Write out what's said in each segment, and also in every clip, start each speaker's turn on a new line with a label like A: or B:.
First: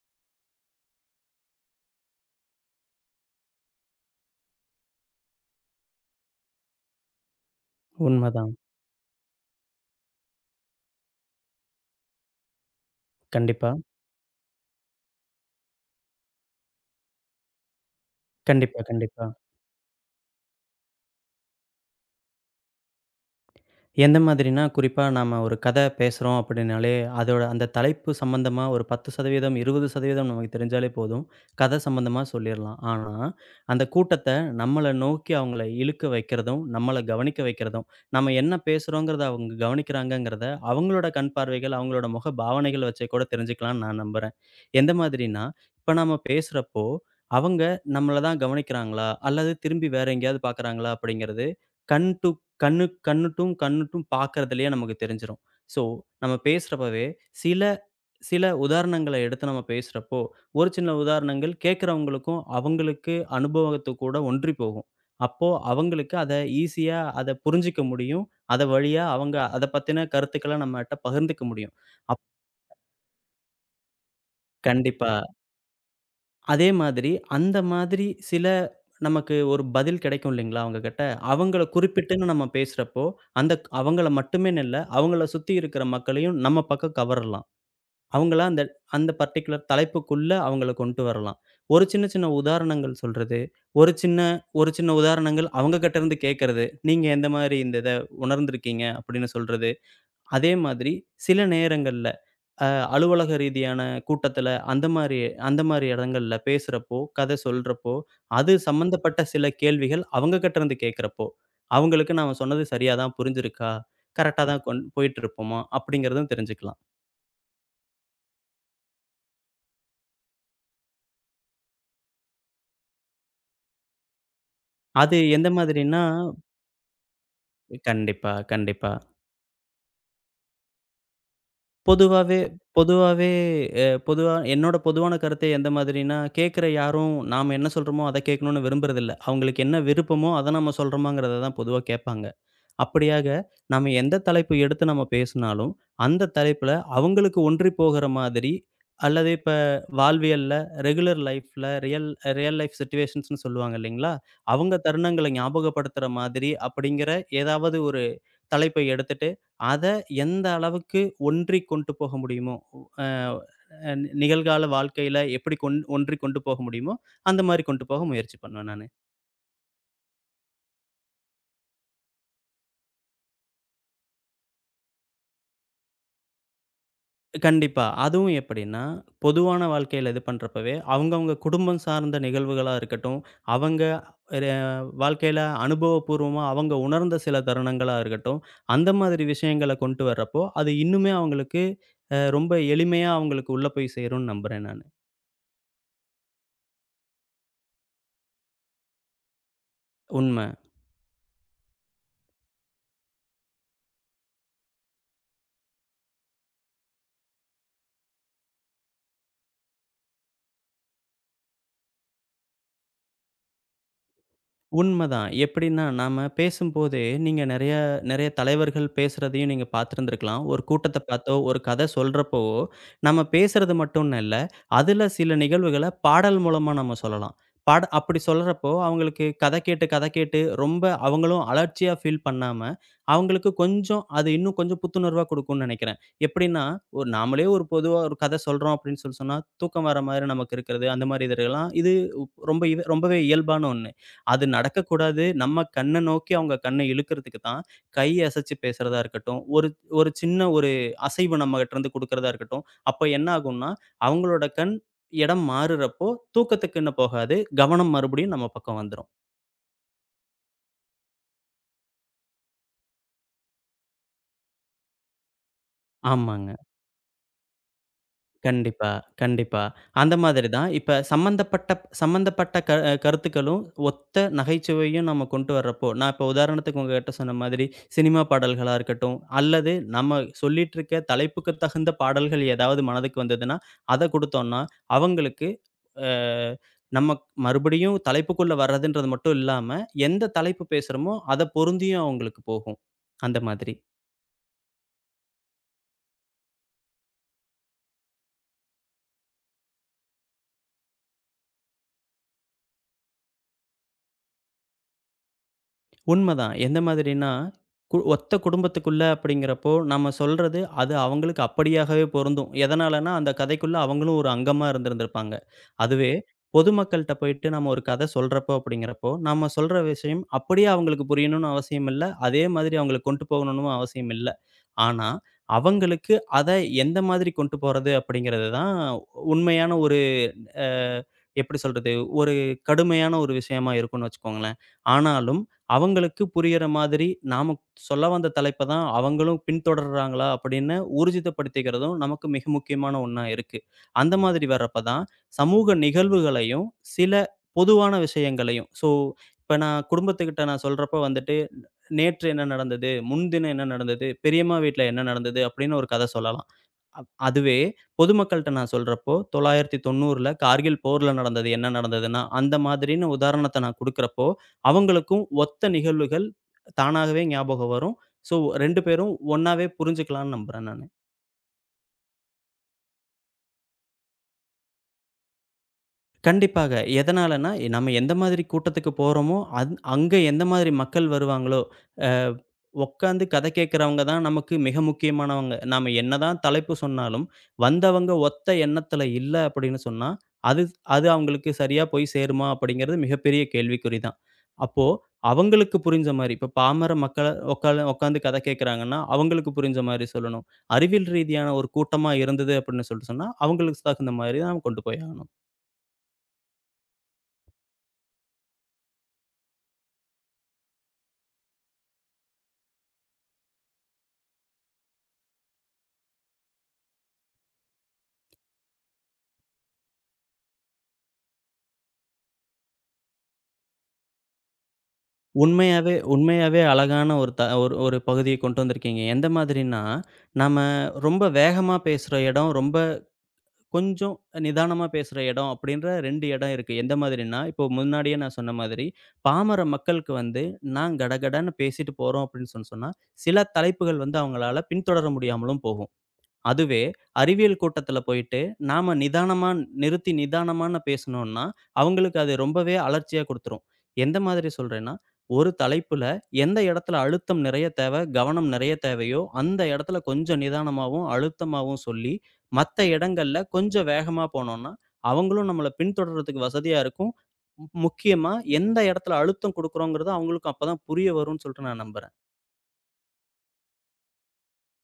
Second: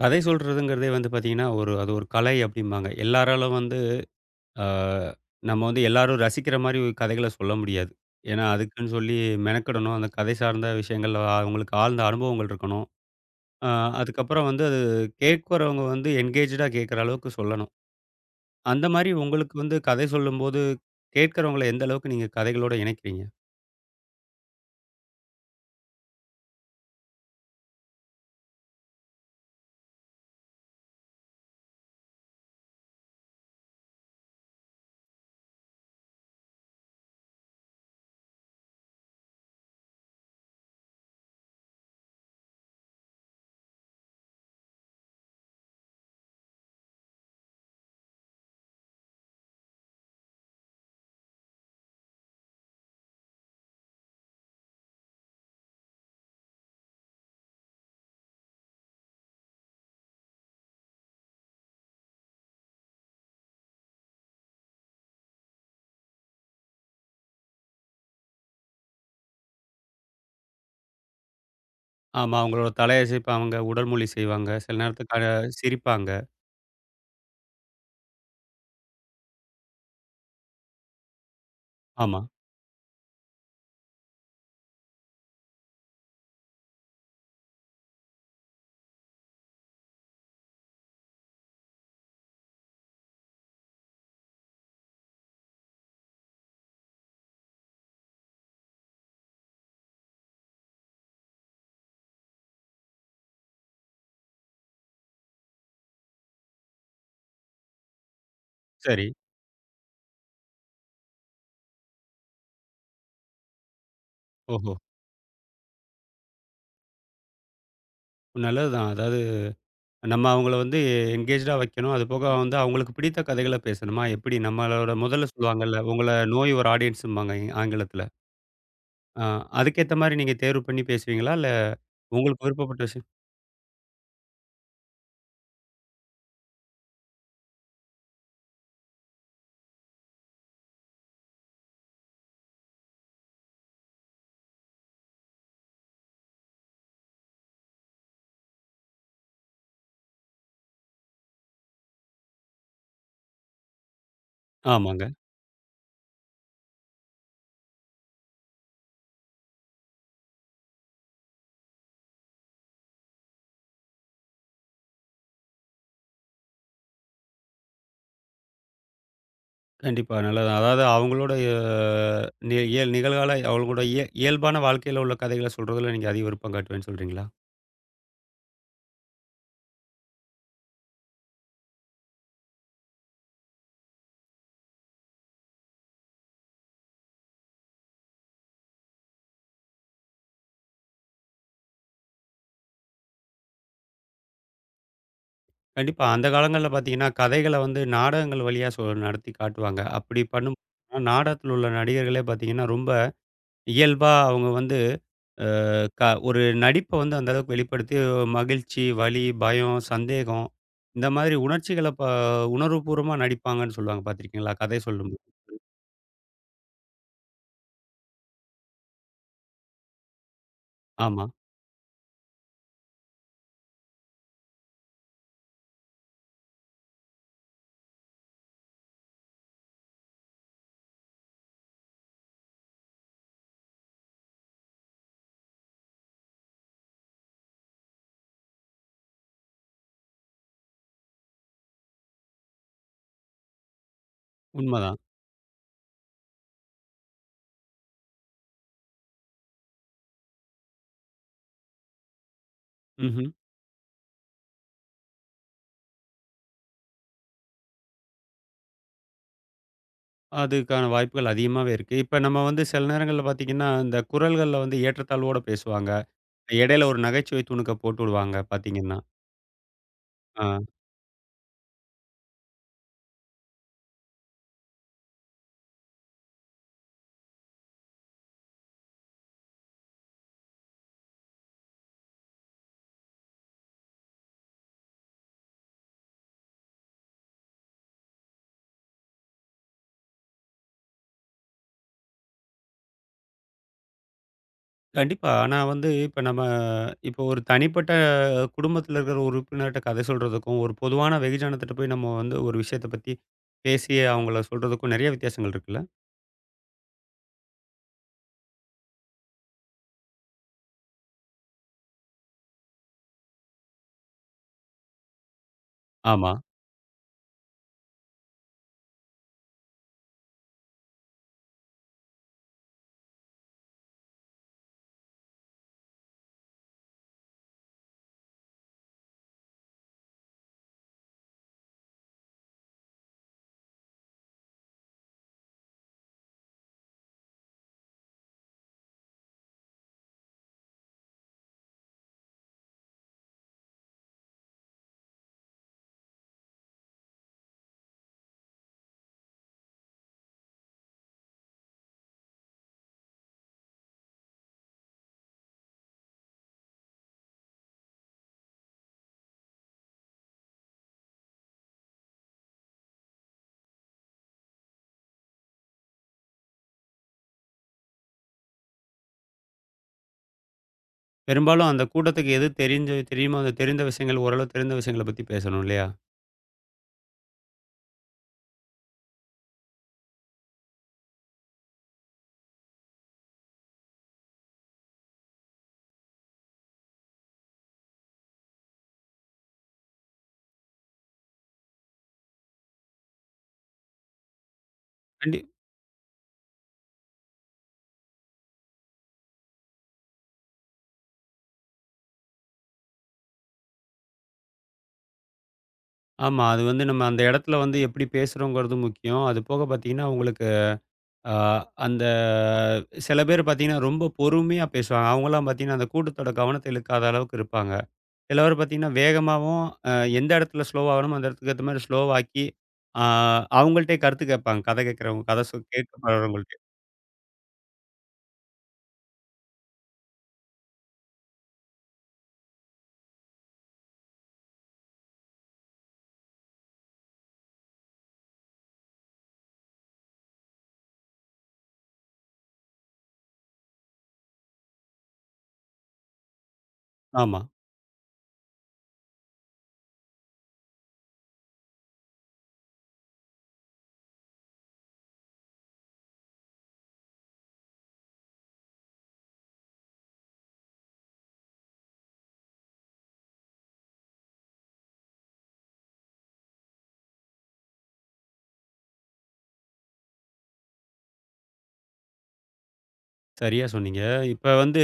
A: கதை சொல்றதுங்கிறதே வந்து பார்த்தீங்கன்னா, ஒரு அது ஒரு கலை அப்டிம்பாங்க. எல்லாராலும் வந்து அ நம்ம வந்து எல்லாரும் ரசிக்கிற மாரி கதைகள சொல்ல முடியாது. ஏன்னா,
B: உண்மதான்.
A: அதுக்குன்னு சொல்லி மெனக்கெடணும். அந்த கதை சார்ந்த விஷயங்கள்ல அவங்களுக்கு ஆழ்ந்த அனுபவங்கள் இருக்கணும். அ
B: கண்டிப்பா.
A: அதுக்கப்புறம் வந்து அது கேட்கிறவங்க வந்து என்கேஜ்டா கேட்கிற அளவுக்கு சொல்லணும்.
B: கண்டிப்பா,
A: அந்த மாரி
B: கண்டிப்பா.
A: உங்களுக்கு வந்து கதை சொல்லும்போது, கேட்கிறவங்கள எந்த அளவுக்கு நீங்க கதைகளோட இணைக்கிறீங்க?
B: எந்த மாதிரினா, குறிப்பா நாம ஒரு கதை பேசுறோம் அப்படின்னாலே, அதோட அந்த தலைப்பு சம்மந்தமா ஒரு 10% 20% நமக்கு தெரிஞ்சாலே போதும். கதை சம்மந்தமா சொல்லிறலாம். ஆனா, அந்த கூட்டத்த நம்மள நோக்கி அவங்கள இழுக்க வைக்கிறதும், நம்மள கவனிக்க வைக்கிறதும், நம்ம என்ன பேசுறோங்கிறத அவங்க கவனிக்கிறாங்கங்கிறத, அவங்களோட கண் பார்வைகள், அவங்களோட முக பாவனைகள் வச்சே கூட தெரிஞ்சுக்கலாம்னு நான் நம்புறேன். எந்த மாதிரினா, இப்ப நாம பேசுறப்போ, அவங்க நம்மள தான் கவனிக்கிறாங்களா? அல்லது திரும்பி வேற எங்கேயாவது பார்க்குறாங்களா? அப்படிங்கிறது கண் டூ கண்ணுட்டும் பார்க்கறதுலயே நமக்கு தெரிஞ்சிரும். ஸோ, நம்ம பேசுறப்பவே சில சில உதாரணங்கள எடுத்து நம்ம பேசுறப்போ, ஒரு சின்ன உதாரணங்கள் கேட்கிறவங்களுக்கும், அவங்களுக்கு அனுபவத்து கூட ஒன்றி போகும். அப்போ அவங்களுக்கு அத ஈஸியா அத புரிஞ்சுக்க முடியும். அத வழியா அவங்க அத பத்தின கருத்துக்கள நம்மட்ட பகிர்ந்துக்க முடியும். அப்
A: ஆமா. அவங்களோட தலையசைப்பாங்க, உடல் மொழி செய்வாங்க, சில
B: கண்டிப்பா.
A: நேரத்துக்கு சிரிப்பாங்க.
B: அதே மாதிரி, அந்த மாதிரி சில நமக்கு ஒரு பதில் கிடைக்கும் இல்லைங்களா அவங்ககிட்ட. அவங்கள
A: ஆமா.
B: குறிப்பிட்டுன்னு நம்ம பேசுறப்போ, அந்த அவங்கள மட்டுமேன்னு இல்ல, அவங்கள சுத்தி இருக்கிற மக்களையும் நம்ம பக்கம் கவரலாம். அவங்கள அந்த அந்த பர்ட்டிகுலர் தலைப்புக்குள்ள அவங்கள கொண்டு வரலாம். ஒரு சின்ன சின்ன உதாரணங்கள் சொல்றது, ஒரு சின்ன ஒரு சின்ன உதாரணங்கள் அவங்ககிட்ட இருந்து கேட்கறது. "நீங்க எந்த மாரி இத உணர்ந்திருக்கீங்க?" அப்படின்னு சொல்றது. அதே மாதிரி சில நேரங்கள்ல அ அலுவலக ரீதியான கூட்டத்துல, அந்த மாரி இடங்கள்ல பேசுறப்போ, கதை சொல்றப்போ, அது
A: சரி.
B: சம்மந்தப்பட்ட சில கேள்விகள் அவங்க கிட்ட இருந்து கேட்கிறப்போ, அவங்களுக்கு நாம சொன்னது சரியா தான் புரிஞ்சிருக்கா? கரெக்ட்டா தான்
A: ஓஹோ!
B: கொண் போயிட்டுருப்போமா? அப்படிங்கிறதும் தெரிஞ்சுக்கலாம்.
A: நல்லதுதான். அதாவது நம்ம அவங்கள வந்து என்கேஜ்டா வைக்கணும். அது போக வந்து அவங்களுக்கு பிடித்த கதைகள பேசணுமா, எப்படி? நம்மளோட
B: அது
A: முதல்ல
B: எந்த
A: சொல்லுவாங்கல்ல,
B: மாதிரின்னா
A: "உங்கள நோ யுவர் ஆடியன்ஸ்ம்பாங்க" ஆங்கிலத்தில.
B: கண்டிப்பா.
A: அ அதுக்கேத்த மாரி நீங்க தேர்வு பண்ணி பேசுவீங்களா? இல்ல
B: பொதுவாவே
A: உங்களுக்கு விருப்பப்பட்ட விஷயம்.
B: பொதுவாவே பொதுவா என்னோட பொதுவான கருத்து எந்த மாதிரின்னா, கேட்கிற யாரும் நாம என்ன சொல்றோமோ, அத கேட்கணும்னு விரும்புறதில்ல. அவங்களுக்கு என்ன விருப்பமோ, அத நம்ம சொல்றோமாங்கிறத தான் பொதுவா கேட்பாங்க. அப்படியாக, நாம எந்த தலைப்பு எடுத்து நம்ம பேசினாலும், அந்த தலைப்புல அவங்களுக்கு ஒன்றி போகிற மாதிரி, அல்லது இப்ப வாழ்வியல்ல, ரெகுலர் லைஃப்ல, ரியல் ரியல் லைஃப் சிட்யூவேஷன்ஸ்ன்னு சொல்லுவாங்க இல்லைங்களா? அவங்க
A: ஆமாங்க.
B: தருணங்கள ஞாபகப்படுத்துற மாதிரி அப்படிங்கிற ஏதாவது ஒரு தலைப்பை எடுத்துட்டு, அத எந்த அளவுக்கு ஒன்றி கொண்டு போக முடியுமோ, அ அ நிகழ்கால வாழ்க்கையில எப்படி கொண் ஒன்றி கொண்டு போக முடியுமோ, அந்த மாரி கொண்டு போக முயற்சி பண்ணுவேன் நானு.
A: கண்டிப்பா நல்லது தான். அதாவது அவங்களோட அஹ், நி இயல் நிகழ்கால அவங்களோட இயல்பான வாழ்க்கையில உள்ள கதைகள சொல்றதில நீங்க அதிக விருப்பம் காட்டுவேன்னு சொல்றீங்களா?
B: கண்டிப்பா. அதுவும் எப்படின்னா, பொதுவான வாழ்க்கையில இது பண்றப்பவே, அவங்கவங்க குடும்பம் சார்ந்த நிகழ்வுகளா இருக்கட்டும், அவங்க ஒரு வாழ்க்கையில அனுபவபூர்வமா அவங்க உணர்ந்த சில தருணங்களா இருக்கட்டும், அந்த மாதிரி விஷயங்கள கொண்டு வர்றப்போ, அது இன்னுமே அவங்களுக்கு ரொம்ப எளிமையா அவங்களுக்கு உள்ள போய் சேரும்னு நம்புறேன் நானு.
A: கண்டிப்பா. அந்த காலங்கள்ல பார்த்தீங்கன்னா, கதைகள வந்து நாடகங்கள் வழியா நடத்தி காட்டுவாங்க. அப்படி
B: உண்ம.
A: பண்ணும் நாடகத்தில உள்ள நடிகர்களே பார்த்தீங்கன்னா, ரொம்ப இயல்பா அவங்க வந்து க ஒரு நடிப்ப வந்து அந்த அளவுக்கு வெளிப்படுத்தி மகிழ்ச்சி, வலி, பயம், சந்தேகம் இந்த மாதிரி உணர்ச்சிகள உணர்வுபூர்வமா நடிப்பாங்கன்னு சொல்லுவாங்க பார்த்துருக்கீங்களா? கதை சொல்லும்போது.
B: உண்மதான். எப்படின்னா, நாம பேசும்போதே நீங்க நெறைய நெறைய தலைவர்கள் பேசுறதையும் நீங்க பார்த்திருந்திருக்கலாம். ஒரு கூட்டத்த
A: ஆமா.
B: பார்த்தோ, ஒரு கத சொல்றப்போவோ, நம்ம பேசுறது மட்டும்னு இல்ல, அதுல சில நிகழ்வுகள பாடல் மூலமா நம்ம சொல்லலாம். பாட அப்படி சொல்றப்போ, அவங்களுக்கு கத கேட்டு கத கேட்டு ரொம்ப அவங்களும் அலர்ச்சியா ஃபீல் பண்ணாம, அவங்களுக்கு கொஞ்சம் அது இன்னும் கொஞ்சம் புத்துணர்வா குடுக்கும்னு நெனைக்கிறேன். எப்படின்னா, ஒரு நாமளே ஒரு பொதுவா ஒரு கத சொல்றோம் அப்படின்னு சொல்லி சொன்னா, தூக்கம் வர மாரி நமக்கு இருக்கிறது, அந்த மாரி இதுலலாம் இது ரொம்ப ரொம்பவே இயல்பான ஒண்ணு. அது
A: உண்மதான்.
B: நடக்கக்கூடாது. நம்ம கண்ண நோக்கி அவங்க கண்ண இழுக்கிறதுக்கு தான், கை அசைச்சு பேசுறதா இருக்கட்டும், ஒரு ஒரு சின்ன ஒரு அசைவு நம்மகிட்டருந்து குடுக்கிறதா இருக்கட்டும், அப்ப
A: ம்ஹ்ம்.
B: என்ன ஆகும்னா, அவங்களோட கண் இடம் மாறுறப்போ, தூக்கத்துக்குன்னு போகாது. கவனம் மறுபடியும் நம்ம பக்கம் வந்துரும்.
A: அதுக்கான வாய்ப்புகள் அதிகமாவே இருக்கு. இப்ப நம்ம வந்து சில நேரங்கள்ல பார்த்தீங்கன்னா, இந்த குரல்கள்ல வந்து ஏற்றத்தாழ்வோட பேசுவாங்க.
B: ஆமாங்க.
A: இடையில ஒரு நகைச்சுவை துணுக்க போட்டுடுவாங்க
B: கண்டிப்பா,
A: பார்த்தீங்கன்னா.
B: கண்டிப்பா. அந்த மாதிரி தான்.
A: ஆ.
B: இப்ப சம்மந்தப்பட்ட சம்மந்தப்பட்ட கருத்துக்களும், ஒத்த நகைச்சுவையும் நம்ம கொண்டு வர்றப்போ, நான் இப்ப உதாரணத்துக்கு உங்ககிட்ட சொன்ன மாதிரி, சினிமா பாடல்களா இருக்கட்டும், அல்லது நம்ம சொல்லிட்டுருக்க தலைப்புக்கு தகுந்த பாடல்கள் ஏதாவது மனதுக்கு வந்ததுன்னா, அத குடுத்தோம்ன்னா, அவங்களுக்கு அ நம்ம மறுபடியும் தலைப்புக்குள்ள வர்றதுன்றது மட்டும் இல்லாம, எந்த தலைப்பு பேசுறோமோ, அத பொருந்தியும் அவங்களுக்கு போகும். அந்த மாதிரி.
A: கண்டிப்பா. ஆனா வந்து இப்ப நம்ம இப்போ ஒரு தனிப்பட்ட குடும்பத்தில இருக்கிற உறுப்பினர்ட்ட கதை சொல்றதுக்கும், ஒரு பொதுவான வெகுஜனத்திட்ட போய் நம்ம வந்து ஒரு விஷயத்த பத்தி பேசி அவங்கள சொல்றதுக்கும் நெறைய வித்தியாசங்கள் இருக்குல்ல?
B: உண்மதான். எந்த மாதிரின்னா, ஒத்த குடும்பத்துக்குள்ள அப்படிங்கிறப்போ, நம்ம சொல்றது அது அவங்களுக்கு அப்படியாகவே பொருந்தும். எதனாலன்னா, அந்த கதைக்குள்ள அவங்களும் ஒரு அங்கமா இருந்திருந்திருப்பாங்க. அதுவே
A: ஆமா.
B: பொதுமக்கள்ட்ட போயிட்டு நம்ம ஒரு கதை சொல்றப்போ அப்படிங்கிறப்போ, நம்ம சொல்ற விஷயம் அப்படியே அவங்களுக்கு புரியணும்னு அவசியம் இல்ல. அதே மாதிரி அவங்களுக்கு கொண்டு போகணும்னு அவசியம் இல்ல. ஆனா, அவங்களுக்கு அத எந்த மாதிரி கொண்டு போறது அப்படிங்கிறது தான் உண்மையான ஒரு அ எப்படி சொல்றது? ஒரு கடுமையான ஒரு விஷயமா இருக்கும்னு வச்சுக்கோங்களேன். ஆனாலும் அவங்களுக்கு புரியிற மாதிரி நாம சொல்ல வந்த தலைப்ப தான் அவங்களும் பின்தொடர்றாங்களா அப்படின்னு ஊர்ஜிதப்படுத்திக்கிறதும் நமக்கு மிக முக்கியமான ஒண்ணா இருக்கு. அந்த மாதிரி வர்றப்ப தான் சமூக நிகழ்வுகளையும், சில பொதுவான விஷயங்களையும் ஸோ இப்ப நான் குடும்பத்துக்கிட்ட நான் சொல்றப்ப வந்துட்டு, "நேற்று என்ன நடந்தது? முன்தினம் என்ன நடந்தது? பெரியம்மா வீட்ல என்ன நடந்தது?" அப்படின்னு ஒரு கதை சொல்லலாம். அதுவே பொதுமக்கள்ட்ட நான் சொல்றப்போ, 1990ல கார்கில் போர்ல நடந்தது என்ன நடந்ததுன்னா, அந்த மாதிரின்னு உதாரணத்த நான் குடுக்குறப்போ, அவங்களுக்கும் ஒத்த நிகழ்வுகள் தானாகவே ஞாபகம் வரும். ஸோ 2 பேரும் ஒண்ணாவே புரிஞ்சுக்கலாம்னு நம்புறேன் நானு.
A: பெரும்பாலும் அந்த கூட்டத்துக்கு எது தெரியுமோ அந்த தெரிந்த விஷயங்கள் ஓரளவு தெரிந்த விஷயங்கள பத்தி பேசணும் இல்லையா?
B: கண்டிப்பாக. எதனாலன்னா, நம்ம எந்த மாதிரி கூட்டத்துக்கு போறோமோ, அங்க எந்த மாதிரி மக்கள் வருவாங்களோ, அ உட்காந்து கதை கேட்கிறவங்க தான் நமக்கு மிக முக்கியமானவங்க. நாம என்னதான் தலைப்பு சொன்னாலும், வந்தவங்க ஒத்த எண்ணத்துல இல்ல அப்படின்னு சொன்னா, அது அது அவங்களுக்கு சரியா போய் சேருமா? அப்படிங்கிறது மிகப்பெரிய கேள்விக்குறி தான். அப்போ
A: கண்டி
B: அவங்களுக்கு புரிஞ்ச மாரி, இப்போ பாமர மக்கள உட்காந்து கதை கேட்கிறாங்கன்னா, அவங்களுக்கு புரிஞ்ச மாரி சொல்லணும். அறிவியல் ரீதியான ஒரு கூட்டமா இருந்தது அப்படின்னு சொல்லிட்டு சொன்னா, அவங்களுக்கு தகுந்த மாரி தான் கொண்டு போய் ஆகணும்.
A: ஆமா. அது வந்து நம்ம அந்த இடத்துல வந்து எப்படி பேசுறோங்கிறது முக்கியம். அது போக பார்த்தீங்கன்னா, உங்களுக்கு அ அந்த சில பேர் பார்த்தீங்கன்னா, ரொம்ப பொறுமையா பேசுவாங்க. அவங்கலாம் பார்த்தீங்கன்னா, அந்த கூட்டத்தோட கவனத்த இழுக்காத அளவுக்கு இருப்பாங்க. எல்லோரும் பார்த்தீங்கன்னா, வேகமாவும் அ எந்த இடத்துல ஸ்லோவாகணுமோ, அந்த இடத்துக்கு ஏத்த மாரி ஸ்லோவாக்கி, ஆ அவங்கள்ட்டயே கருத்து கேட்பாங்க. கதை கேட்கிறவங்க, கதை
B: உண்மையாவே
A: கேட்க பழகுறவங்கள்ட்டயே.
B: உண்மையாவே அழகான ஒரு த ஒரு ஒரு பகுதிய கொண்டு வந்திருக்கீங்க. எந்த மாதிரின்னா, நம்ம ரொம்ப வேகமா பேசுற இடம், ரொம்ப கொஞ்சம் நிதானமா பேசுற இடம் அப்படின்ற 2 இடம் இருக்கு. எந்த மாதிரின்னா, இப்போ முன்னாடியே நான் சொன்ன மாதிரி, பாமர மக்களுக்கு வந்து நான் கடகடன்னு பேசிட்டு போறோம் அப்படின்னு சொன்னா, சில தலைப்புகள் வந்து அவங்களால பின்தொடர முடியாமலும் போகும். அதுவே
A: ஆமா.
B: அறிவியல் கூட்டத்துல போயிட்டு, நாம நிதானமா நிறுத்தி நிதானமான பேசுனோம்னா, அவங்களுக்கு அது ரொம்பவே அலர்ச்சியா குடுத்துரும். எந்த மாதிரி சொல்றேன்னா, ஒரு தலைப்புல எந்த இடத்துல அழுத்தம் நிறைய தேவை, கவனம் நிறைய தேவையோ, அந்த இடத்துல கொஞ்சம் நிதானமாவும், அழுத்தமாவும் சொல்லி, மத்த இடங்கள்ல கொஞ்சம் வேகமா போனோம்னா, அவங்களும் நம்மள பின்தொடர்றதுக்கு வசதியா இருக்கும். முக்கியமா எந்த இடத்துல அழுத்தம் குடுக்குறோங்கிறது அவங்களுக்கும் அப்பதான் புரிய வரும்னு சொல்லிட்டு நான் நம்புறேன்.
A: சரியா சொன்னீங்க. இப்ப வந்து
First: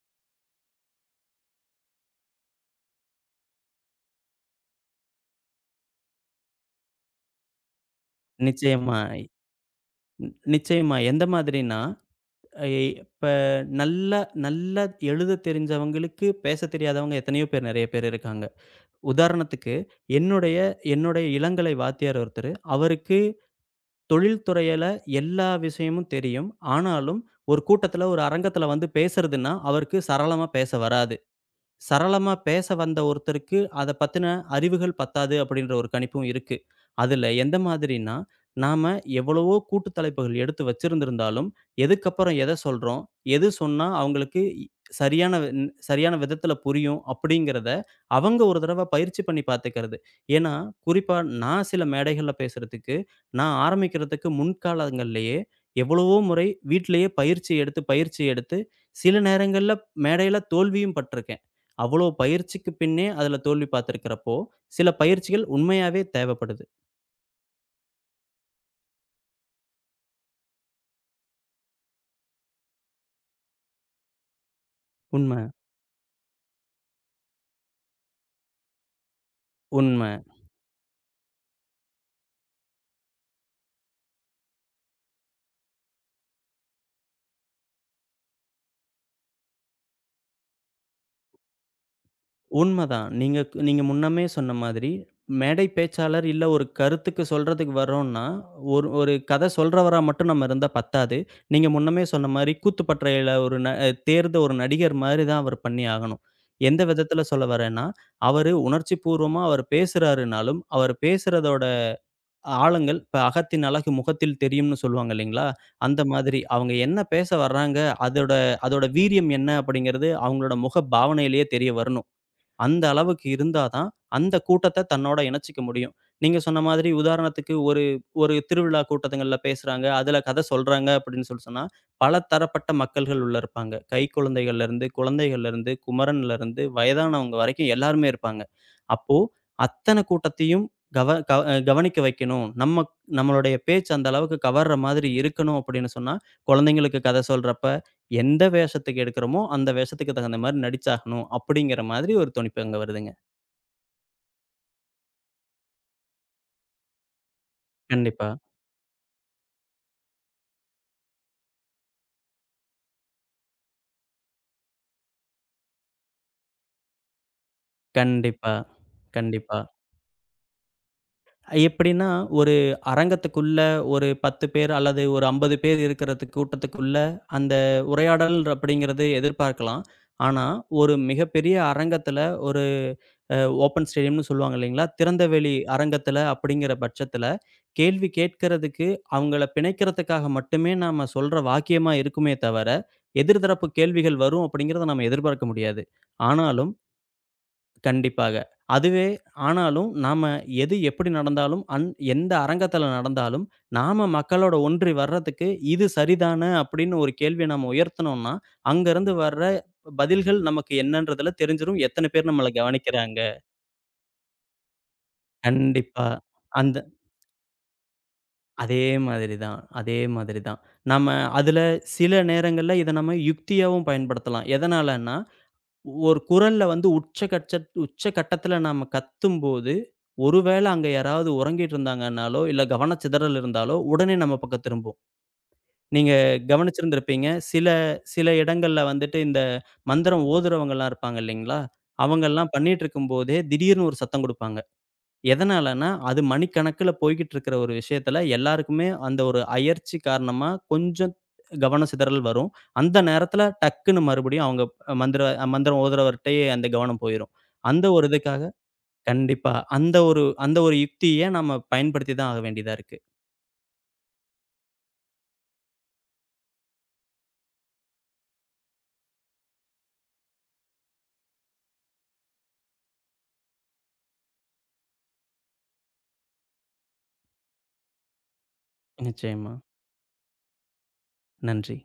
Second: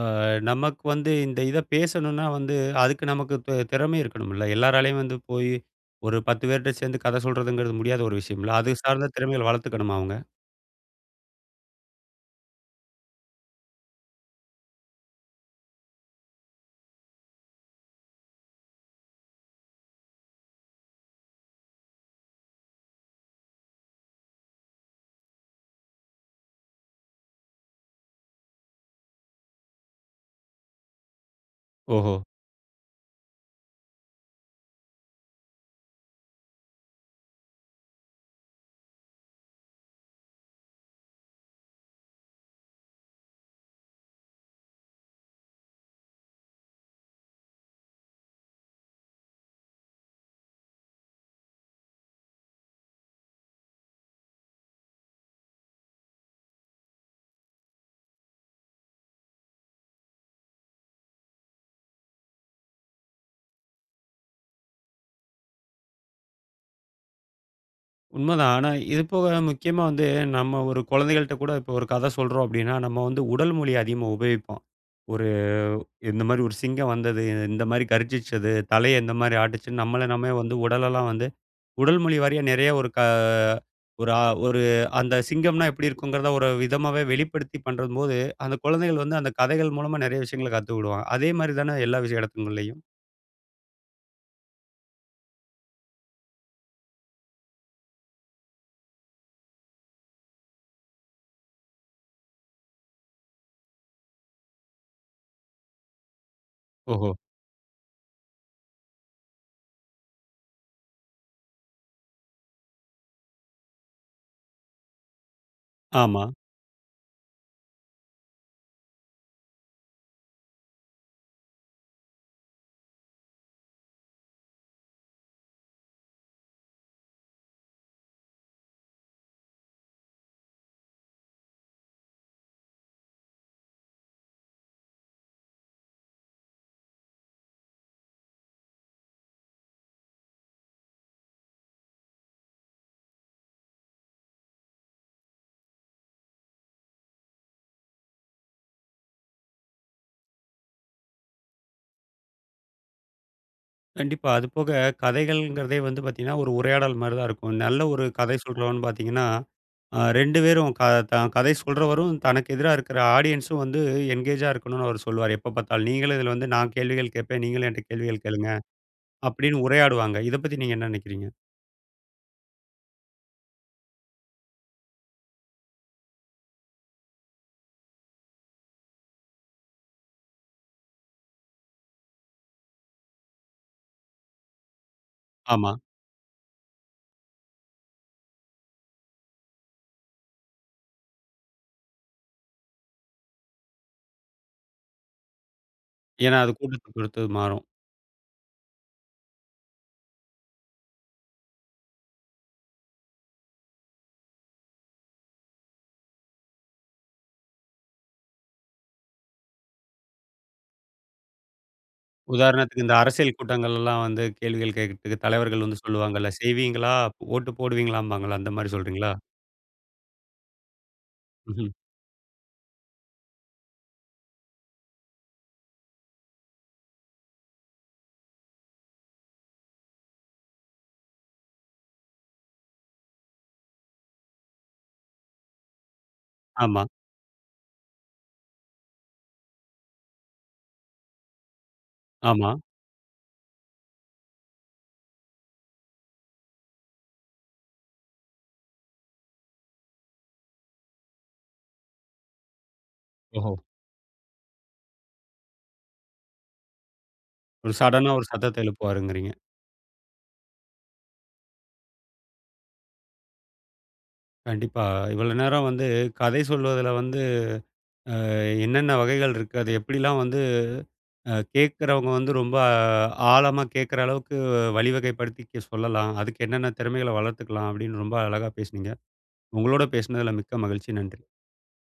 A: அ நமக்கு வந்து இந்த இத பேசணும்னா வந்து, அதுக்கு நமக்கு திறமை இருக்கணும்ல. எல்லாராலயும் வந்து போய் ஒரு 10 பேர்ட்ட சேர்ந்து கதை சொல்றதுங்கிறது முடியாத ஒரு விஷயம்ல. அது
B: நிச்சயமா.
A: சார்ந்த திறமைகள வளர்த்துக்கணுமா அவங்க?
B: நிச்சயமா. எந்த மாதிரின்னா அ இப்ப நல்லா நல்லா எழுத தெரிஞ்சவங்களுக்கு பேசத் தெரியாதவங்க எத்தனையோ பேர் நெறைய பேர் இருக்காங்க. உதாரணத்துக்கு என்னுடைய என்னுடைய இளங்கலை வாத்தியார் ஒருத்தரு. அவருக்கு தொழில் துறையில எல்லா விஷயமும் தெரியும். ஆனாலும் ஒரு கூட்டத்துல, ஒரு அரங்கத்துல வந்து பேசுறதுன்னா, அவருக்கு சரளமா பேச வராது.
A: ஓஹோ!
B: சரளமா பேச வந்த ஒருத்தருக்கு அத பத்தின அறிவுகள் பத்தாது அப்படின்ற ஒரு கணிப்பும் இருக்கு. அதுல எந்த மாதிரின்னா, நாம எவ்வளவோ கூட்டு தலைப்புகள் எடுத்து வச்சிருந்திருந்தாலும், எதுக்கப்புறம் எத சொல்றோம்? எது சொன்னா அவங்களுக்கு சரியான விதத்துல புரியும் அப்படிங்கிறத, அவங்க ஒரு தடவ பயிற்சி பண்ணி பார்த்துக்கிறது. ஏன்னா, குறிப்பா நான் சில மேடைகள்ல பேசுறதுக்கு, நான் ஆரம்பிக்கிறதுக்கு முன்காலங்கள்லயே எவ்வளவோ முறை வீட்லயே பயிற்சி எடுத்து, சில நேரங்கள்ல மேடையில தோல்வியும் பட்டிருக்கேன். அவ்வளோ பயிற்சிக்கு பின்னே அதுல தோல்வி பார்த்திருக்கிறப்போ, சில பயிற்சிகள் உண்மையாவே தேவைப்படுது.
A: உண்மதான். ஆனா இது போக முக்கியமா வந்து நம்ம ஒரு குழந்தைகள்ட்ட கூட இப்போ ஒரு கதை சொல்றோம் அப்டின்னா, நம்ம வந்து உடல் மொழிய அதிகமா உபயோகிப்போம். ஒரு
B: உண்ம,
A: இந்த மாரி ஒரு சிங்கம் வந்தது, இந்த மாரி கர்ஜிச்சது, தலைய இந்த மாரி ஆட்டுச்சுன்னு
B: உண்ம,
A: நம்மள நாமே வந்து உடலெல்லாம் வந்து உடல் மொழி வாரியா நெறைய ஒரு அ ஒரு அந்த சிங்கம்னா எப்படி இருக்குங்கிறத ஒரு விதமாவே வெளிப்படுத்தி பண்றம்போது, அந்த குழந்தைகள் வந்து அந்த கதைகள் மூலமா நெறைய விஷயங்கள கத்துக்கிடுவாங்க. அதே மாரி தான எல்லா விஷய இடத்துங்கள்லயும்.
B: உண்மதான். நீங்க நீங்க முன்னமே சொன்ன மாதிரி, மேடை பேச்சாளர் இல்ல ஒரு கருத்துக்கு சொல்றதுக்கு வர்றோம்னா, ஒரு ஒரு கதை சொல்றவரா மட்டும் நம்ம இருந்தா பத்தாது. நீங்க முன்னமே சொன்ன மாரி கூத்துப்பட்றையில ஒரு ந தேர்ந்த ஒரு நடிகர் மாரி தான் அவர் பண்ணி ஆகணும். எந்த
A: ஓஹோ!
B: விதத்தில சொல்ல வரேன்னா, அவரு உணர்ச்சி பூர்வமா அவர் பேசுறாருனாலும், அவர் பேசுறதோட ஆழங்கள். இப்ப அகத்தின் அழகு முகத்தில் தெரியும்னு சொல்லுவாங்க இல்லைங்களா? அந்த
A: ஆமா.
B: மாதிரி அவங்க என்ன பேச வர்றாங்க, அதோட அதோட வீரியம் என்ன அப்படிங்கிறது அவங்களோட முக பாவனையிலேயே தெரிய வரணும். அந்த அளவுக்கு இருந்தா தான், அந்த கூட்டத்த தன்னோட இணைச்சுக்க முடியும். நீங்க சொன்ன மாதிரி உதாரணத்துக்கு ஒரு ஒரு திருவிழா கூட்டத்துங்கள்ல பேசுறாங்க, அதுல கதை சொல்றாங்க அப்படின்னு சொல்லி சொன்னா, பல தரப்பட்ட மக்கள்கள் உள்ள இருப்பாங்க. கைக்குழந்தைகள்லேருந்து, குழந்தைகள்லேருந்து, குமரன்லேருந்து, வயதானவங்க வரைக்கும் எல்லாருமே இருப்பாங்க. அப்போ அத்தன கூட்டத்தையும் கவ கவ கவனிக்க வைக்கணும். நம்மளுடைய பேச்சு அந்த அளவுக்கு கவர்ற மாதிரி இருக்கணும் அப்படின்னு சொன்னா, குழந்தைங்களுக்கு கதை சொல்றப்ப, எந்த வேஷத்துக்கு எடுக்கிறோமோ, அந்த வேஷத்துக்கு தகுந்த மாரி நடிச்சாகணும். அப்படிங்கிற மாதிரி ஒரு துணிப்பு அங்க வருதுங்க.
A: கண்டிப்பா. அதுபோக கதைகள்ங்கிறதே வந்து பார்த்தீங்கன்னா, ஒரு உரையாடல் மாரி தான் இருக்கும். நல்ல ஒரு
B: கண்டிப்பா,
A: கதை சொல்றவன் பார்த்தீங்கன்னா 2 பேரும் தான் கதை சொல்றவரும், தனக்கு எதிரா இருக்கிற ஆடியன்ஸும் வந்து என்கேஜா இருக்கணும்னு அவரு சொல்லுவாரு, எப்ப பார்த்தாலும். நீங்களும் இதில வந்து நான் கேள்விகள் கேட்பேன், நீங்களும் என்ட்ட கேள்விகள் கேளுங்க.
B: கண்டிப்பா, கண்டிப்பா.
A: அப்படின்னு உரையாடுவாங்க. இத பத்தி நீங்க என்ன நினைக்கிறீங்க?
B: எப்படின்னா, ஒரு அரங்கத்துக்குள்ள ஒரு 10 பேர் அல்லது ஒரு 50 பேர் இருக்கிறது கூட்டத்துக்குள்ள, அந்த உரையாடல் அப்படிங்கிறது எதிர்பார்க்கலாம். ஆனா, ஒரு மிகப்பெரிய அரங்கத்துல ஒரு அ ஓப்பன் ஸ்டேடியம்னு சொல்லுவாங்க இல்லைங்களா? திறந்தவெளி
A: ஆமா.
B: அரங்கத்துல அப்படிங்கிற பட்சத்துல, கேள்வி கேட்கறதுக்கு அவங்கள பிணைக்கிறதுக்காக மட்டுமே நாம சொல்ற வாக்கியமா இருக்குமே தவிர, எதிர் தரப்பு கேள்விகள் வரும் அப்படிங்கிறத நம்ம எதிர்பார்க்க முடியாது.
A: ஏன்னா அது
B: ஆனாலும்
A: கூட்டத்த பொறுத்து மாறும்.
B: கண்டிப்பாக. அதுவே ஆனாலும் நாம எது எப்படி நடந்தாலும், எந்த அரங்கத்தில நடந்தாலும், நாம மக்களோட ஒன்றி வர்றதுக்கு இது சரிதான அப்படின்னு ஒரு கேள்விய நம்ம உயர்த்துனோம்னா, அங்கருந்து வர்ற பதில்கள் நமக்கு என்னன்றதுல தெரிஞ்சிரும். எத்தன பேர் நம்மள
A: உதாரணத்துக்கு இந்த
B: கவனிக்கிறாங்க.
A: அரசியல் கூட்டங்கள்லாம் வந்து கேள்விகள் கேட்கறதுக்கு தலைவர்கள் வந்து
B: கண்டிப்பா.
A: சொல்லுவாங்கல்ல,
B: அந்த
A: "செய்வீங்களா? ஓட்டு போடுவீங்களாம்பாங்கல்ல." அந்த மாரி சொல்றீங்களா?
B: அதே மாதிரி தான். நம்ம அதுல
A: ம்ஹ்ம்.
B: சில நேரங்கள்ல இத நம்ம யுக்தியாவும் பயன்படுத்தலாம். எதனாலன்னா ஒரு குரல்ல வந்து உச்சகட்டத்துல நாம கத்தும்போது, ஒருவேள அங்க யாராவது உறங்கிட்டு இருந்தாங்கன்னாலோ, இல்ல கவனச்சிதறல் இருந்தாலோ, உடனே நம்ம பக்கம் திரும்பும். நீங்க
A: ஆமா,
B: கவனிச்சிருந்திருப்பீங்க. சில சில இடங்கள்ல வந்துட்டு இந்த மந்திரம் ஓதுறவங்கலாம் இருப்பாங்க இல்லைங்களா?
A: ஆமா.
B: அவங்கலாம் பண்ணிட்டு இருக்கும்போதே திடீர்னு ஒரு சத்தம் குடுப்பாங்க. எதனாலன்னா, அது மணிக்கணக்குல போய்க்கிட்டு இருக்கிற ஒரு விஷயத்துல, எல்லாருக்குமே அந்த ஒரு அயர்ச்சி காரணமா கொஞ்சம் கவன சிதறல் வரும். அந்த நேரத்துல
A: ஓஹோ!
B: டக்குன்னு மறுபடியும் அவங்க மந்திர மந்திரம் ஓதுறவர்ட்டயே அந்த கவனம் போயிரும்.
A: ஒரு
B: அந்த ஒரு
A: சடனா ஒரு
B: இதுக்காக
A: சத்தத்த எழுப்புவாருங்கிறீங்க.
B: கண்டிப்பா. அந்த ஒரு யுக்திய நம்ம பயன்படுத்தி தான் ஆக வேண்டியதா இருக்கு.
A: கண்டிப்பா. இவ்வளோ நேரம் வந்து கதை சொல்வதில வந்து என்னென்ன வகைகள் இருக்கு? அது எப்படிலாம் வந்து கேட்கிறவங்க வந்து ரொம்ப ஆழமா கேட்கிற அளவுக்கு வழிவகைப்படுத்தி சொல்லலாம். அதுக்கு என்னென்ன திறமைகள வளர்த்துக்கலாம் அப்படின்னு ரொம்ப அழகா பேசுனீங்க.
B: நிச்சயமா.
A: உங்களோட பேசினதுல மிக்க மகிழ்ச்சி. நன்றி.
B: நன்றி.